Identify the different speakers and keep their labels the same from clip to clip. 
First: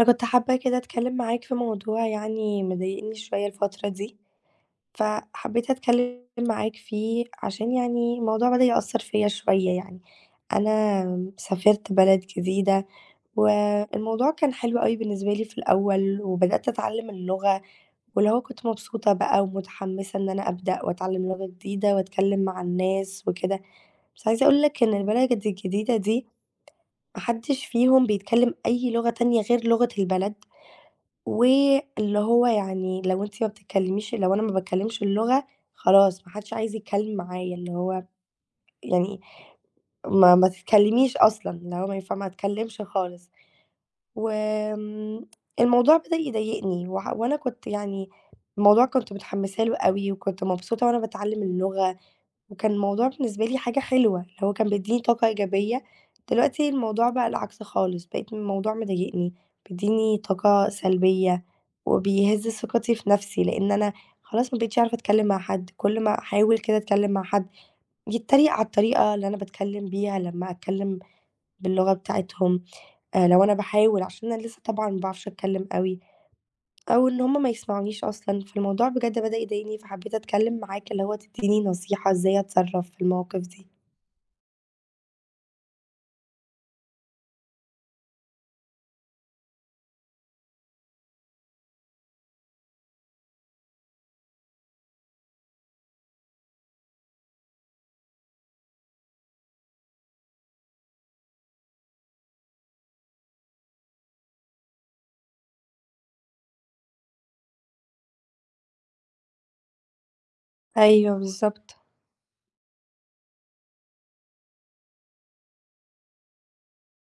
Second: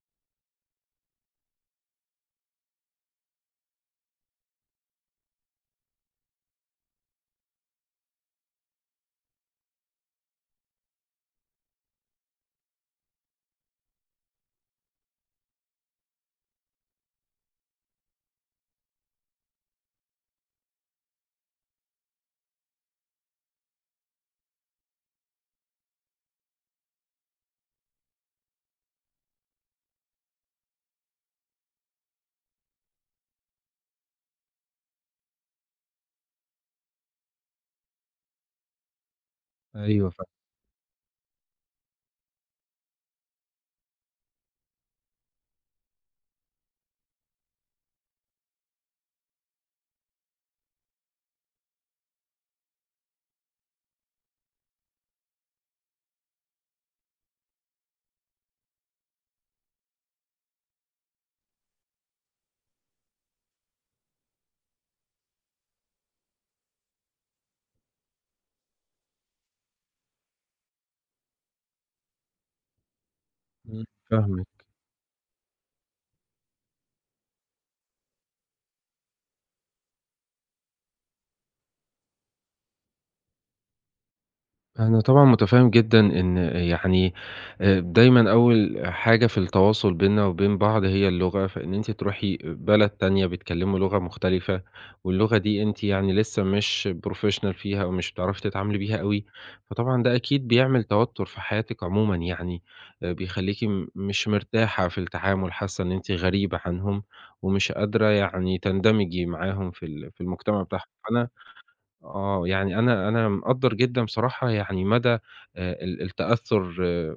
Speaker 1: أنا كنت حابة كده أتكلم معاك في موضوع يعني مضايقني شوية الفترة دي، فحبيت أتكلم معاك فيه عشان يعني الموضوع بدأ يأثر فيا شوية يعني، أنا سافرت بلد جديدة والموضوع كان حلو أوي بالنسبة لي في الأول، وبدأت أتعلم اللغة واللي هو كنت مبسوطة بقى ومتحمسة إن أنا أبدأ وأتعلم لغة جديدة وأتكلم مع الناس وكده، بس عايزة أقول لك إن البلد الجديدة دي محدش فيهم بيتكلم أي لغة تانية غير لغة البلد. واللي هو يعني لو أنتِ ما بتتكلميش لو أنا ما باتكلمش اللغة خلاص ما حدش عايز يتكلم معايا، اللي هو يعني
Speaker 2: أيوه.
Speaker 1: ما تتكلميش أصلًا، اللي هو ما ينفع ما أتكلمش خالص، وآمم، الموضوع بدأ يضايقني وأنا كنت يعني الموضوع كنت متحمسة له أوي، وكنت مبسوطة وأنا باتعلم اللغة. وكان الموضوع بالنسبة لي حاجة حلوة، اللي هو كان بيدّيني طاقة إيجابية، دلوقتي الموضوع بقى العكس خالص، بقيت الموضوع مضايقني، بيدّيني طاقة سلبية، وبيهز ثقتي في نفسي، لإن أنا خلاص ما بقيتش عارفة أتكلّم مع حد، كل ما أحاول كده أتكلّم مع حد يتريق على الطريقة اللي أنا باتكلّم بيها لمّا أتكلّم باللغة بتاعتهم، لو أنا
Speaker 2: إمم،
Speaker 1: باحاول عشان أنا لسه
Speaker 2: فاهمِك.
Speaker 1: طبعًا ما باعرفش أتكلّم أوي، أو إن هم ما يسمعونيش أصلًا، فالموضوع بجد بدأ يضايقني، فحبيت أتكلّم معاك اللي هو تدّيني نصيحة إزاي أتصرّف في المواقف دي.
Speaker 2: أنا طبعًا مُتفهِّم جدًا إن يعني دايمًا أول حاجة في التواصل بيننا وبين بعض هي اللغة، فإن أنتِ تروحي بلد تانية بيتكلّموا لغة مختلفة واللغة دي أنتِ يعني لسه مش professional فيها أو مش بتعرفي تتعاملي بيها أوي، فطبعًا ده أكيد بيعمل توتُّر في حياتِك عمومًا يعني. بيخلّيكِ مش مرتاحة في التعامل، حاسّة إن أنتِ غريبة عنهم ومش قادرة يعني تندمجي معاهم في في المجتمع بتاعهم.
Speaker 1: أيوه
Speaker 2: فأنا
Speaker 1: بالضبط،
Speaker 2: آه، يعني أنا مقدّر جدًا بصراحة يعني مدى التأثُّر آه،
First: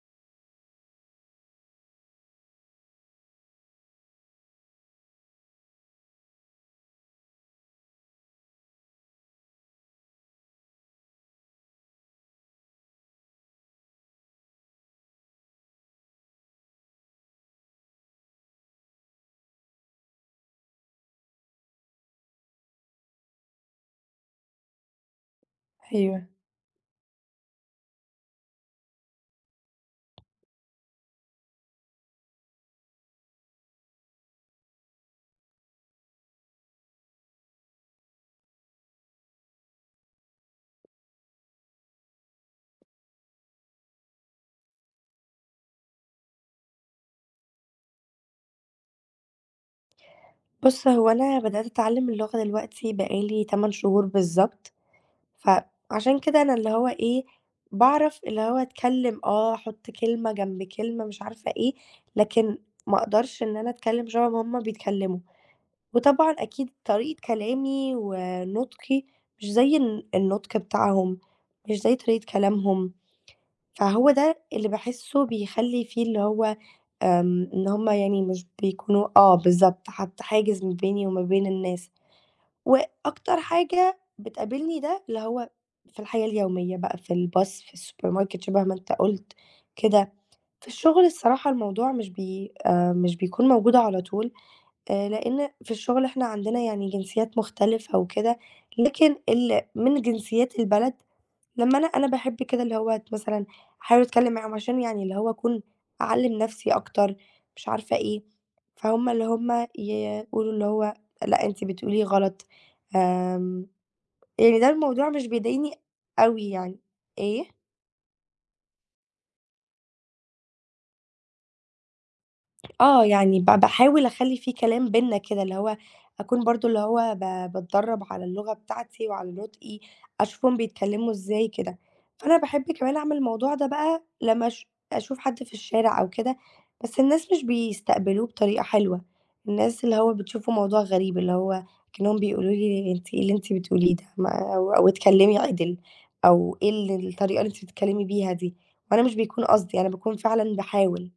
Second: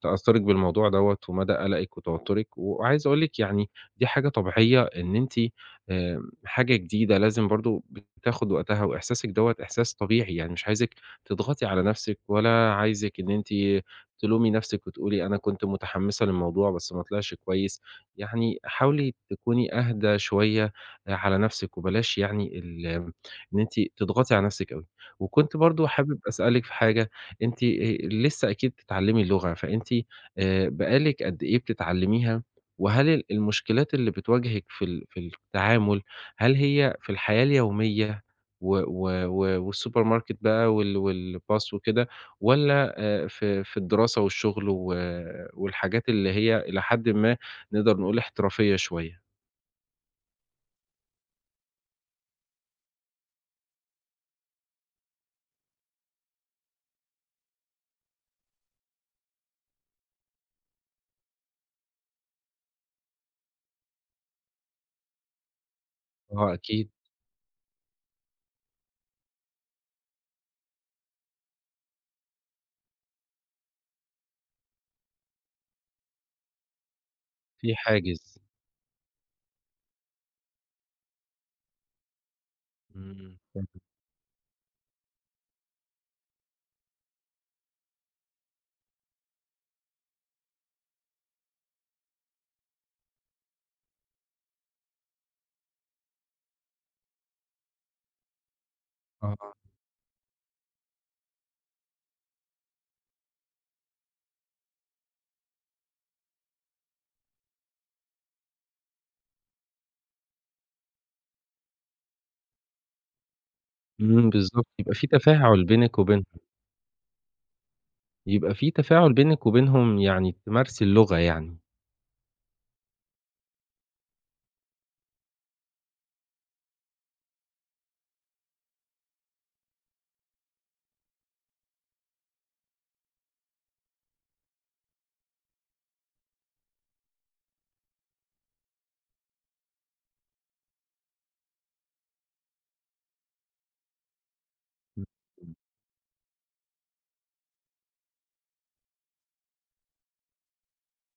Speaker 2: تأثُّرِك بالموضوع دوّة ومدى قلقِك وتوتُّرِك، وعايز أقول لِك يعني دي حاجة طبيعية إن أنتِ حاجة جديدة لازم برضه بتاخُد وقتها وإحساسِك دوّة إحساس طبيعي، يعني مش عايزِك تضغطي على نَفْسِك ولا عايزِك إن أنتِ تلومي نَفْسِك وتقولي أنا كنت متحمّسة للموضوع بس ما طلعش كويس، يعني حاولي تكوني أهدى شوية آه، على نَفْسِك وبلاش يعني إن أنتِ تضغطي على نفسِك أوي. وكنت برضه حابب
Speaker 1: أيوه.
Speaker 2: أسألِك في حاجة، أنتِ لسه أكيد بتتعلّمي اللغة، فأنتِ بقى لِك قد إيه بتتعلّميها؟ وهل المشكلات اللي بتواجهِك في في التعامل، هل هي في الحياة اليومية و والسوبر ماركت بقى والباص وكده، والّا في في الدراسة والشغل و والحاجات اللي هي إلى حدٍ ما نقدر نقول احترافية شوية؟
Speaker 1: بُص، هو أنا بدأت أتعلّم اللغة دلوقتي بقى لي 8 شهور بالضبط، فعشان كده أنا اللي هو إيه، باعرف اللي هو أتكلّم أحُط كلمة جنب كلمة مش عارفة إيه، لكن ما أقدرش إن أنا أتكلّم شبه ما هُم بيتكلّموا. وطبعًا
Speaker 2: آه
Speaker 1: أكيد
Speaker 2: أكيد.
Speaker 1: طريقة كلامي ونُطقي مش زي النُطق بتاعهم، مش زي طريقة كلامهم، فهو ده اللي باحسّه بيخلّي في اللي هو إن
Speaker 2: في
Speaker 1: هُم يعني
Speaker 2: حاجز.
Speaker 1: مش بيكونوا بالضبط، حاط حاجز ما بيني وما بين الناس،
Speaker 2: إمم،
Speaker 1: وأكتر
Speaker 2: فاهم.
Speaker 1: حاجة بتقابلني ده اللي هو في الحياة اليومية بقى، في الباص، في السوبر ماركت شبه ما أنت قُلت كده. في الشغل الصراحة الموضوع مش بي مش بيكون موجود على طول، لإن في الشغل إحنا عندنا يعني جنسيات مختلفة وكده، لكن
Speaker 2: آه.
Speaker 1: من جنسيات البلد لمّا أنا باحب كده اللي هو مثلًا أحاول أتكلم معاهم عشان يعني اللي هو أكون أعلّم نفسي أكتر، مش عارفة إيه، فهُم اللي هُم يقولوا اللي هو لأ أنتِ بتقولي غلط، آمم،
Speaker 2: إمم،
Speaker 1: يعني
Speaker 2: بالضبط،
Speaker 1: ده
Speaker 2: يبقى في
Speaker 1: الموضوع مش
Speaker 2: تفاعل
Speaker 1: بيضايقني
Speaker 2: بينِك وبينهم.
Speaker 1: أوي يعني. إيه؟
Speaker 2: يبقى في تفاعل بينِك وبينهم يعني تمارسي اللغة يعني.
Speaker 1: آه، يعني باحاول أخلّي في كلام بيننا كده، اللي هو أكون برضه اللي هو باتدرّب على اللغة بتاعتي وعلى نطقي، أشوفهم بيتكلّموا إزاي كده. فأنا باحب كمان أعمل الموضوع ده بقى لمّا أشوف حد في الشارع أو كده، بس الناس مش بيستقبلوه بطريقة حلوة، الناس اللي هو بتشوفه موضوع غريب، اللي هو كأنهم بيقولوا لي أنتِ إيه اللي أنتِ بتقوليه ده ما أو أو اتكلّمي عِدِل، أو إيه الطريقة اللي أنتِ بتتكلّمي بيها دي، وأنا مش بيكون قصدي، أنا باكون فعلًا باحاول،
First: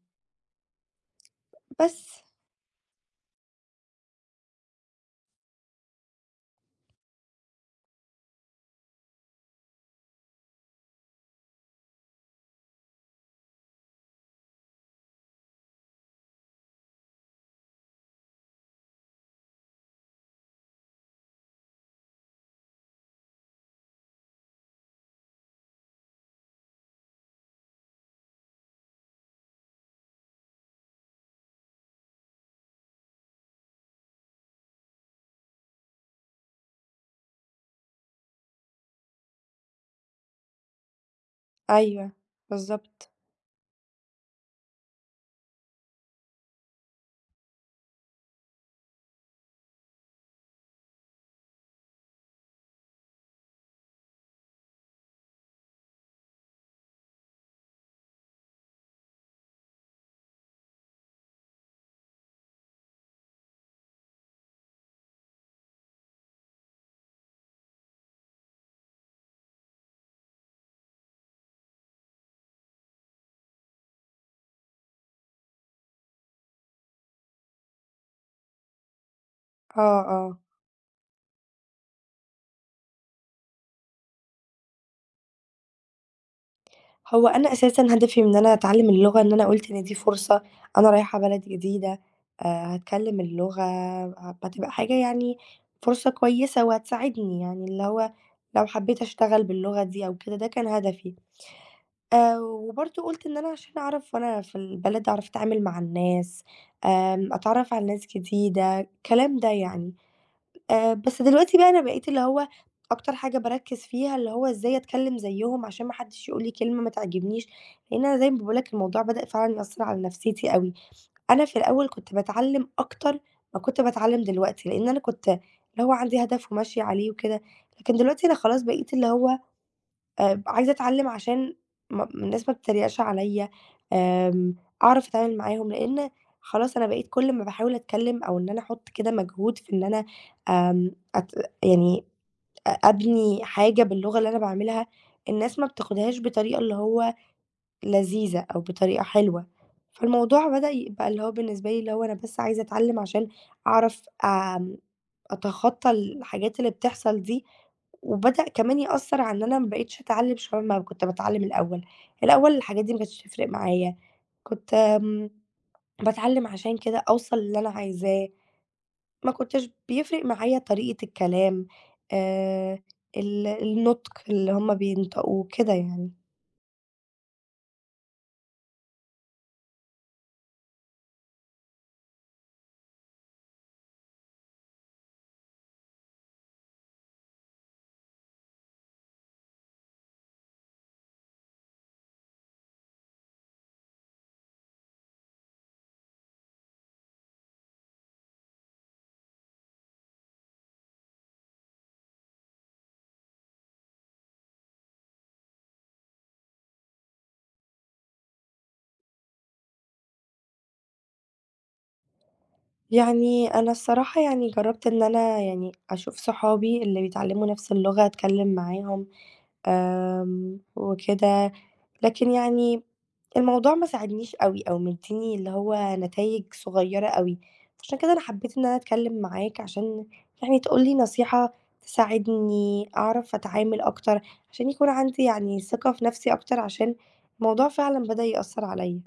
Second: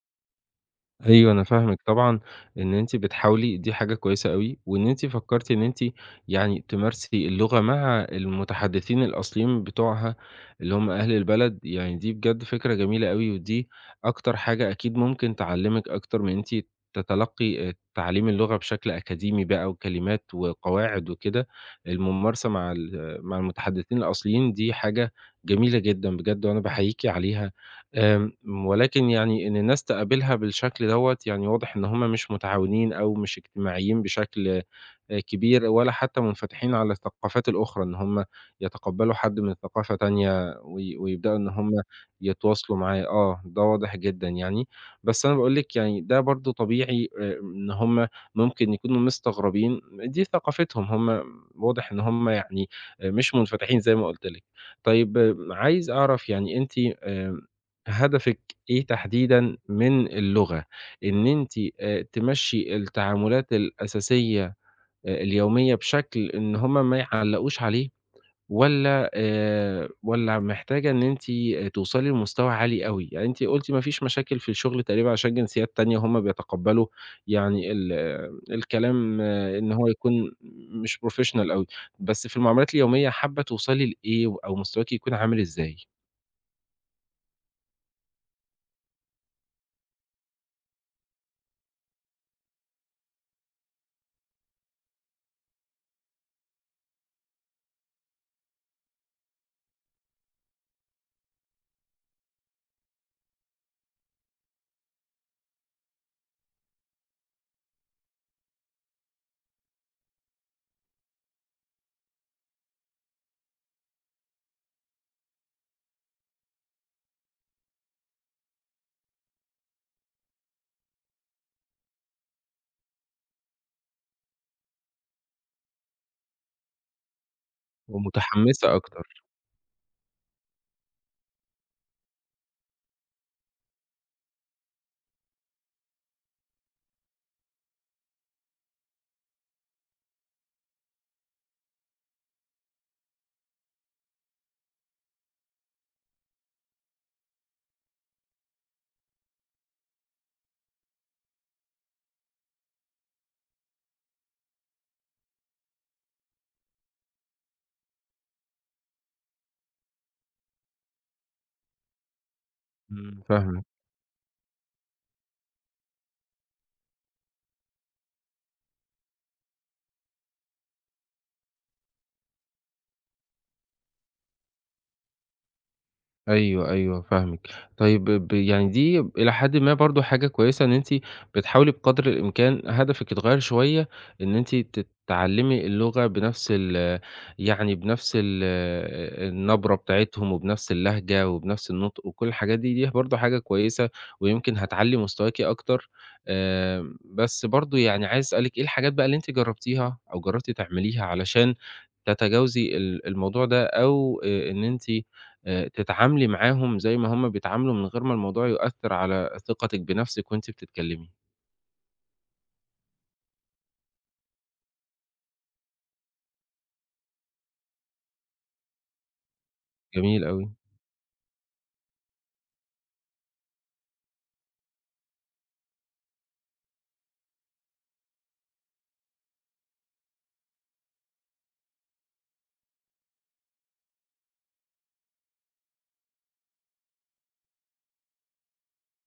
Speaker 2: أيوه أنا فاهمِك طبعًا،
Speaker 1: بس.
Speaker 2: إن أنتِ بتحاولي دي حاجة كويسة أوي، وإن أنتِ فكّرتِ إن أنتِ يعني تمارسي اللغة مع المتحدثين الأصليين بتوعها، اللي هم أهل البلد، يعني دي بجد فكرة جميلة أوي، ودي أكتر حاجة أكيد ممكن تعلّمِك أكتر من إن أنتِ تتلقي تعليم اللغة بشكل أكاديمي بقى وكلمات وقواعد وكده، الممارسة مع مع المتحدثين الأصليين دي حاجة جميلة جدًا بجد، وأنا باحييكِ عليها. آمم، ولكن يعني إن الناس تقابلها بالشكل دوّة، يعني واضح إن هُم مش متعاونين أو مش اجتماعيين بشكل كبير، ولا حتى منفتحين على الثقافات الأخرى، إن هم يتقبّلوا حد من ثقافة تانية ويبدأوا إن هم
Speaker 1: أيوه،
Speaker 2: يتواصلوا معاه،
Speaker 1: بالضبط.
Speaker 2: آه، ده واضح جدًا يعني. بس أنا باقول لِك يعني ده برضه طبيعي إن هم ممكن يكونوا مستغربين، دي ثقافتهم، هم واضح إن هم يعني مش منفتحين زي ما قُلت لِك. طيب آه، عايز أعرف يعني أنتِ آمم هدفِك إيه تحديدًا من اللغة؟ إن أنتِ تمشّي التعاملات الأساسية اليومية بشكل إن هم ما يعلّقوش عليه والّا محتاجة إن أنتِ توصلي لمستوى عالي أوي؟ يعني أنتِ قُلتِ ما فيش مشاكل في الشغل تقريبًا عشان جنسيات تانية هم بيتقبّلوا يعني آه، الكلام آه، إن هو
Speaker 1: آه،
Speaker 2: يكون
Speaker 1: آه.
Speaker 2: مش professional أوي، بس في المعاملات اليومية حابة توصلي لإيه أو مستواكِ يكون عامل إزاي؟
Speaker 1: هو أنا أساسًا هدفي من إن أنا أتعلّم اللغة إن أنا قُلت إن دي فرصة، أنا رايحة بلد جديدة، آآ هاتكلّم اللغة، هتبقى حاجة يعني فرصة كويسة وهتساعدني، يعني اللي هو لو حبّيت أشتغل باللغة دي أو كده، ده كان هدفي. وبرضه قُلت إن أنا عشان أعرف وأنا في البلد أعرف أتعامل مع الناس، أتعرّف على ناس جديدة، الكلام ده يعني. بس دلوقتي بقى أنا بقيت اللي هو أكتر حاجة باركّز فيها اللي هو إزاي أتكلّم زيّهم عشان ما حدّش يقول لي كلمة ما تعجبنيش، لإن أنا زي ما باقول لك الموضوع بدأ فعلًا يأثّر على نفسيتي أوي. أنا في الأول كنت باتعلّم أكتر ما كنت باتعلّم دلوقتي، لإن أنا كنت اللي هو عندي هدف وماشية عليه وكده، لكن دلوقتي أنا خلاص
Speaker 2: ومتحمّسة
Speaker 1: بقيت اللي
Speaker 2: أكتر.
Speaker 1: هو عايزة أتعلّم عشان الناس ما تتريقش عليَّ، آمم أعرف أتعامل معاهم، لإن خلاص أنا بقيت كل ما باحاول أتكلّم أو إن أنا أحُط كده مجهود في إن أنا آمم أت يعني أبني حاجة باللغة اللي أنا باعملها، الناس ما بتاخدهاش بطريقة اللي هو لذيذة أو بطريقة حلوة، فالموضوع بدأ يبقى اللي هو بالنسبة لي اللي هو أنا بس عايزة أتعلّم عشان أعرف أتخطّى الحاجات اللي بتحصل دي، وبدأ كمان يأثّر على إن أنا ما بقيتش أتعلّم شبه ما كنت باتعلّم الأول، الأول الحاجات دي ما
Speaker 2: إمم،
Speaker 1: كانتش تفرق
Speaker 2: فاهمِك.
Speaker 1: معايا، كنت باتعلّم عشان كده أوصل للي أنا عايزاه، ما كنتش بيفرق معايا طريقة الكلام آآ ال النُطق اللي هُم بينطقوه كده يعني.
Speaker 2: أيوه، أيوه فاهمِك. طيب يعني دي إلى حدٍ ما برضه حاجة كويسة إن أنتِ بتحاولي بقدر الإمكان هدفِك يتغيّر شوية، إن أنتِ تتعلّمي اللغة بنفس يعني بنفس النبرة بتاعتهم وبنفس اللهجة وبنفس النطق وكل الحاجات دي، دي برضه حاجة كويسة ويمكن هتعلّي مستواكِ أكتر. آمم، بس برضه يعني عايز أسألِك إيه الحاجات بقى اللي أنتِ جرّبتيها أو جرّبتِ تعمليها علشان تتجاوزي الموضوع ده أو إن أنتِ تتعاملي معاهم زي ما هُم بيتعاملوا من غير ما الموضوع يؤثّر على ثقتِك بنفسِك وأنتِ بتتكلمي.
Speaker 1: يعني أنا الصراحة يعني جرّبت إن أنا يعني أشوف صحابي اللي بيتعلّموا نَفْس اللغة أتكلّم معاهم
Speaker 2: جميل أوي.
Speaker 1: وكده، لكن يعني الموضوع ما ساعدنيش أوي، أو مدّيني اللي هو نتايج صغيّرة أوي، عشان كده أنا حبّيت إن أنا أتكلّم معاك عشان يعني تقول لي نصيحة تساعدني أعرف أتعامل أكتر، عشان يكون عندي يعني ثقة في نَفْسي أكتر عشان الموضوع فعلًا بدأ يأثّر عليّا.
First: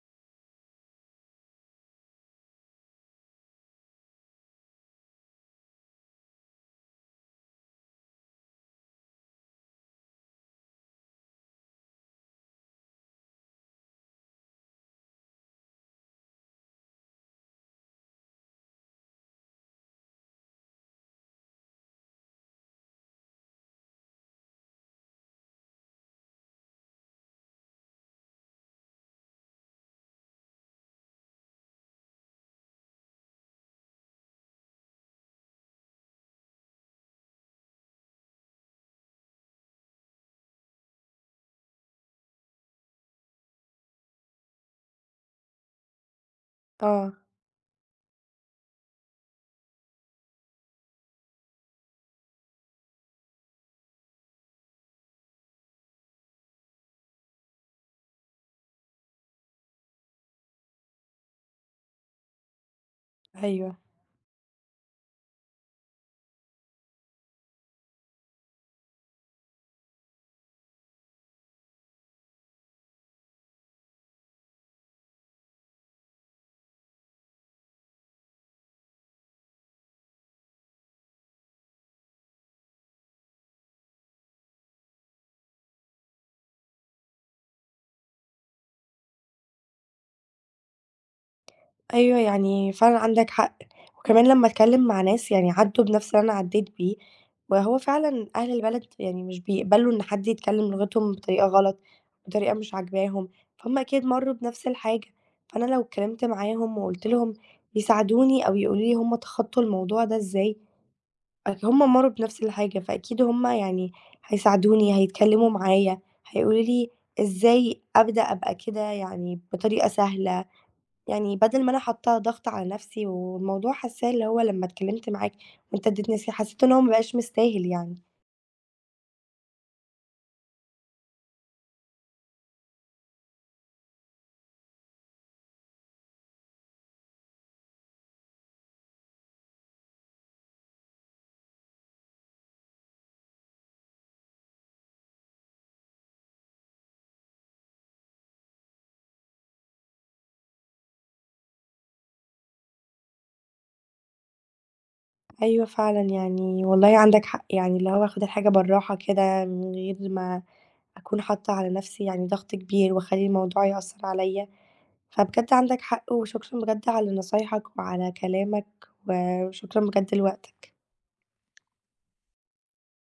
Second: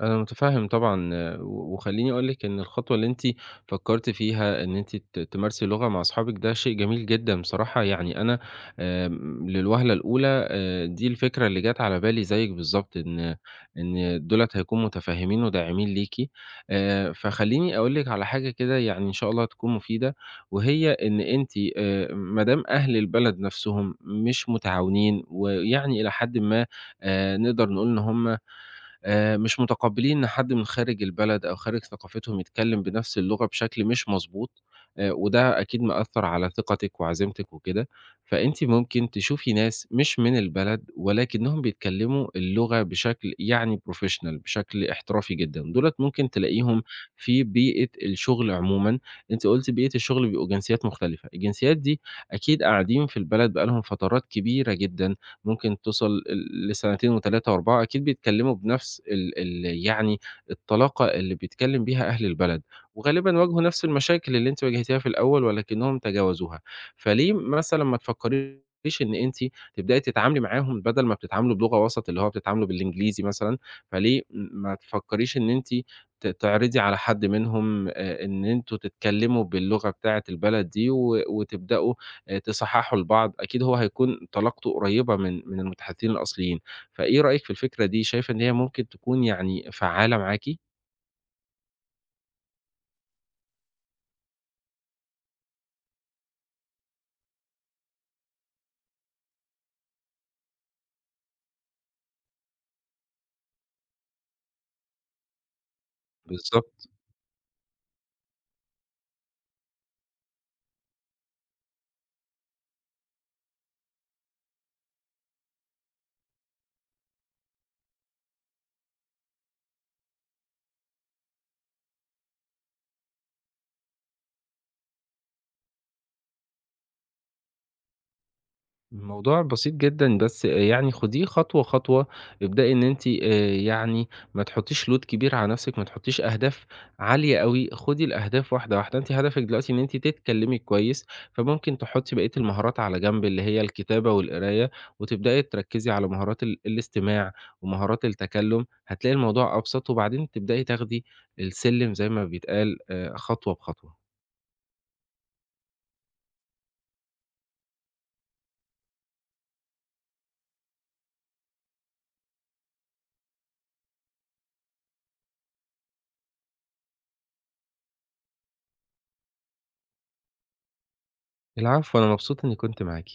Speaker 2: أنا متفهم طبعًا، آه، وخلّيني أقول لِك إن الخطوة اللي أنتِ فكرتِ فيها إن أنتِ تمارسي اللغة مع أصحابِك ده شيء جميل جدًا بصراحة، يعني أنا آمم، للوهلة الأولى دي الفكرة اللي جات على بالي زيِّك بالضبط، إن دُولة هيكونوا متفهمين وداعمين ليكِ، فخلّيني أقول لِك على حاجة كده يعني إن شاء الله تكون مفيدة، وهي إن أنتِ ما دام أهل البلد نفسهم مش متعاونين، ويعني إلى حدٍ ما نقدر نقول إن هُم مش متقبّلين إن حد من خارج البلد أو خارج ثقافتهم يتكلّم بنفس اللغة بشكل مش مضبوط، وده أكيد مأثّر على ثقتِك وعزيمتِك وكده، فأنتِ ممكن تشوفي ناس مش من البلد ولكنهم بيتكلّموا اللغة بشكل يعني professional بشكل احترافي جدًا، دُولة ممكن تلاقيهم
Speaker 1: آه،
Speaker 2: في بيئة الشغل عمومًا، أنتِ قُلتِ بيئة الشغل بيبقوا جنسيات مختلفة، الجنسيات دي أكيد قاعدين في البلد بقى لهم فترات كبيرة جدًا، ممكن توصل لسنتين و3 و4 أكيد بيتكلموا بنفس ال يعني الطلاقة اللي بيتكلم بيها أهل البلد، وغالبًا واجهوا
Speaker 1: أيوه.
Speaker 2: نفس المشاكل اللي أنتِ واجهتيها في الأول ولكنهم تجاوزوها، فليه مثلًا ما تفكريش إن أنتِ تبدئي تتعاملي معاهم بدل ما بتتعاملوا بلغة وسط، اللي هو بتتعاملوا بالإنجليزي مثلًا، فليه ما تفكريش إن أنتِ تعرضي على حد منهم إن أنتم تتكلموا باللغة بتاعة البلد دي وتبدأوا تصحّحه لبعض، أكيد هيكون طلاقته قريّبة من المتحدثين الأصليين، فإيه رأيِك في الفكرة دي، شايفة إن هي ممكن تكون يعني فعّالة معاكِ؟
Speaker 1: أيوه، يعني فعلًا عندك حق، وكمان لمّا أتكلّم مع ناس يعني عدّوا بنفس اللي أنا عدّيت بيه، وهو فعلًا أهل البلد يعني مش بيقبلوا إن حد يتكلّم لغتهم بطريقة غلط، بطريقة مش عاجباهم، فهُم أكيد مرّوا بنفس الحاجة، فأنا لو اتكلّمت معاهم
Speaker 2: بالضبط.
Speaker 1: وقُلت لهم يساعدوني أو يقولوا لي هُم تخطّوا الموضوع ده إزاي، أصل هُم مرّوا بنفس الحاجة، فأكيد هُم يعني هيساعدوني، هيتكلّموا معايا، هيقولوا لي إزاي أبدأ أبقى كده يعني بطريقة سهلة. يعني بدل ما أنا حاطّة ضغط على نفسي، والموضوع حاسّاه اللي هو لمّا اتكلّمت معاك وأنت ادّيتني نصيحة، حسّيت إن هو ما بقاش مستاهل يعني.
Speaker 2: الموضوع بسيط جدًا، بس آه، يعني خُديه خطوة، خطوة. ابدئي إن أنتِ يعني ما تحُطّيش load كبير على نَفْسِك، ما تحُطّيش أهداف عالية أوي، خُدي الأهداف واحدة، واحدة. أنتِ هدفِك دلوقتي إن أنتِ تتكلّمي كويس، فممكن تحُطّي بقية المهارات على جنب اللي هي الكتابة والقراية وتبدئي تركّزي على مهارات الاستماع ومهارات التكلُّم، هتلاقي الموضوع أبسط وبعدين تبدئي تاخدي السلِّم زي ما بيتقال خطوة بخطوة.
Speaker 1: أيوه فعلًا يعني والله عندك حق، يعني اللي هو آخُد الحاجة بالراحة كده من غير ما أكون حاطّة على نفسي يعني ضغط كبير واخلّي الموضوع يأثّر عليّا. فبجد عندك حق، وشكرًا بجد على نصايحك وعلى كلامك، وشكرًا بجد لوقتك.
Speaker 2: العفو، أنا مبسوط إنّي كنت معاكِ.